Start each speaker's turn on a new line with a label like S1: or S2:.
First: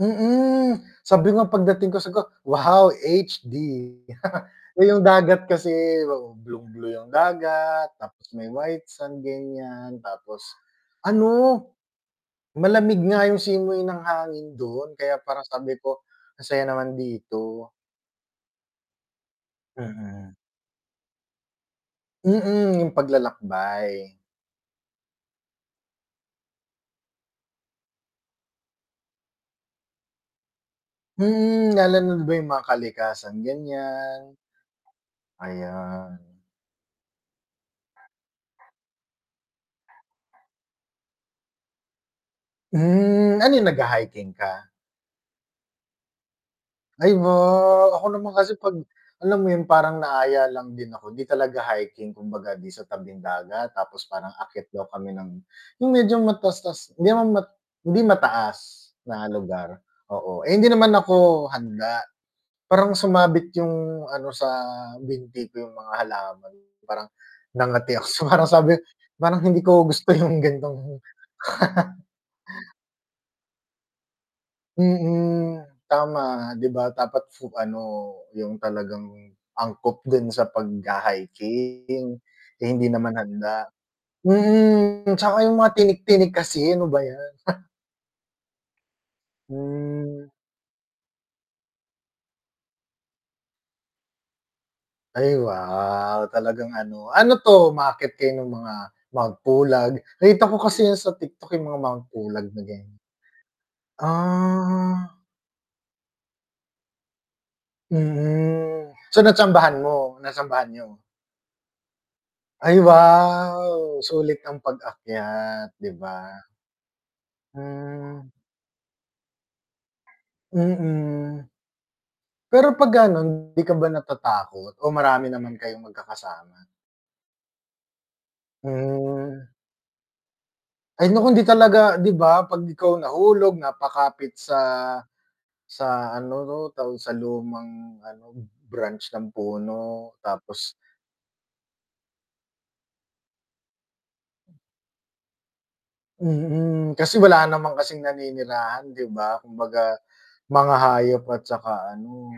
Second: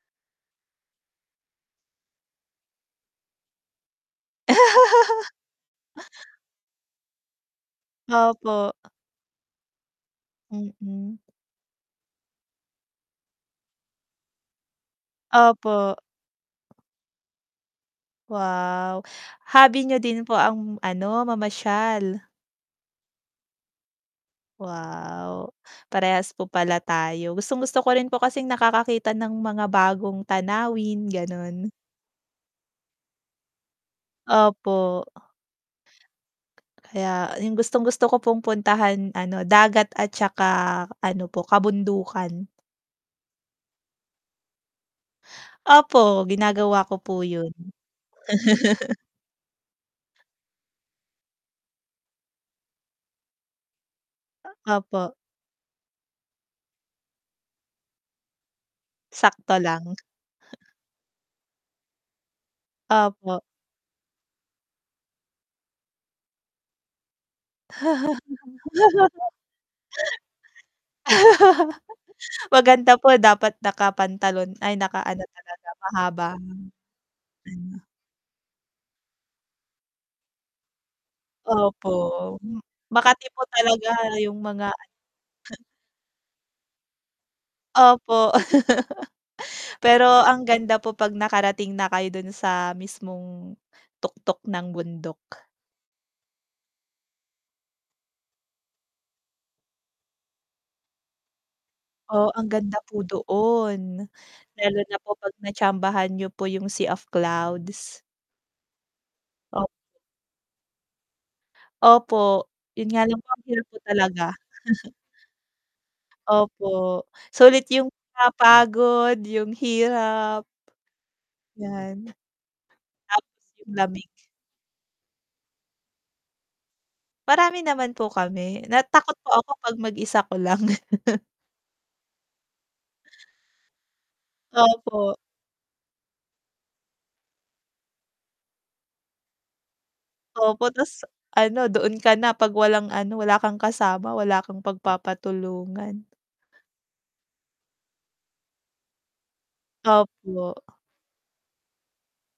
S1: Mm, sabi ko nga pagdating ko siguro, "Wow, HD." Eh, yung dagat kasi oo, blueng blue yung dagat tapos may
S2: Opo.
S1: white sand ganiyan, tapos
S2: Mm.
S1: ano, malamig nga yung simoy ng hangin do’n kaya parang sabi
S2: Opo.
S1: ko, "Ang saya naman dito."
S2: Wow, hobby niyo din
S1: Mm.
S2: po ang ano, mamasyal.
S1: Mm, yung paglalakbay.
S2: Wow, parehas po pala tayo. Gustong gusto ko rin po kasing nakakakita ng mga bagong tanawin, ganun.
S1: Mm, lalo na ‘di ba yung mga kalikasan, ganiyan.
S2: Opo.
S1: Ayan.
S2: Kaya yung gustong-gusto ko pong puntahan, ano, dagat at tsaka ano po, kabundukan.
S1: Hmm, ano ‘yon nagha-hiking ka?
S2: Opo, ginagawa ko
S1: Ay,
S2: po yun.
S1: wow. Ako naman kasi 'pag alam mo yun, parang naaya lang din ako, ‘di talaga hiking, kumbaga ‘di sa tabing dagat, tapos parang akyat daw
S2: Opo.
S1: kami ng yung medyo mataas-taas hindi naman mat hindi mataas na
S2: Sakto
S1: lugar,
S2: lang.
S1: oo, eh, hindi naman ako handa parang
S2: Opo.
S1: sumabit yung ano sa binti ko, yung mga halaman. Parang nangati ako, so parang sabi parang hindi ko gusto yung gan'tong
S2: Maganda po dapat nakapantalon, ay nakaano
S1: Mm,
S2: talaga mahabang
S1: tama, ‘di ba dapat su ano
S2: ano.
S1: yung talagang angkop din sa
S2: Opo,
S1: pagha-hiking. Eh, hindi naman
S2: makati po
S1: handa.
S2: talaga yung mga
S1: Mm, tsaka yung mga tinik-tinik kasi ano ba ‘yan.
S2: Opo, pero
S1: Hmm.
S2: ang ganda po 'pag nakarating na kayo dun sa mismong tuktok ng
S1: Ay
S2: bundok.
S1: wow, talagang ano. Ano 'to, umaakyat kayo ng mga Mount Pulag, nakita ko kasi ‘yan sa TikTok, yung mga Mount
S2: Oo, ang
S1: Pulag na
S2: ganda
S1: ganiyan.
S2: po doon. Meron na
S1: Ah.
S2: po 'pag natsambahan niyo po yung Sea of Clouds.
S1: Mm, so
S2: Opo.
S1: natsambahan mo? Natsambahan niyo?
S2: Opo,
S1: Ay,
S2: yun nga lang ang hirap
S1: wow.
S2: talaga.
S1: Sulit ang pag-akyat, 'di ba.
S2: Opo, sulit yung mga
S1: Mm.
S2: pagod, yung hirap.
S1: Mm.
S2: 'Yan.
S1: Pero 'pag
S2: Tapos
S1: ganun, ‘di
S2: yung
S1: ka ba
S2: lamig.
S1: natatakot o marami naman kayong magkakasama?
S2: Marami naman po kami, na takot po
S1: Hmm.
S2: ako 'pag mag-isa ko lang.
S1: Ay nako, hindi talaga, 'di ba. ‘Pag ikaw nahulog, napakapit sa
S2: Opo.
S1: sa ano ‘to, tawag sa lumang ano, branch ng puno,
S2: Opo,
S1: tapos
S2: ta’s ano, doon ka na 'pag walang ano, wala kang kasama, wala kang pagpapatulungan.
S1: Mm, kasi wala naman kasing naninirahan, 'di ba? Kumbaga mga
S2: Opo.
S1: hayop at tsaka ano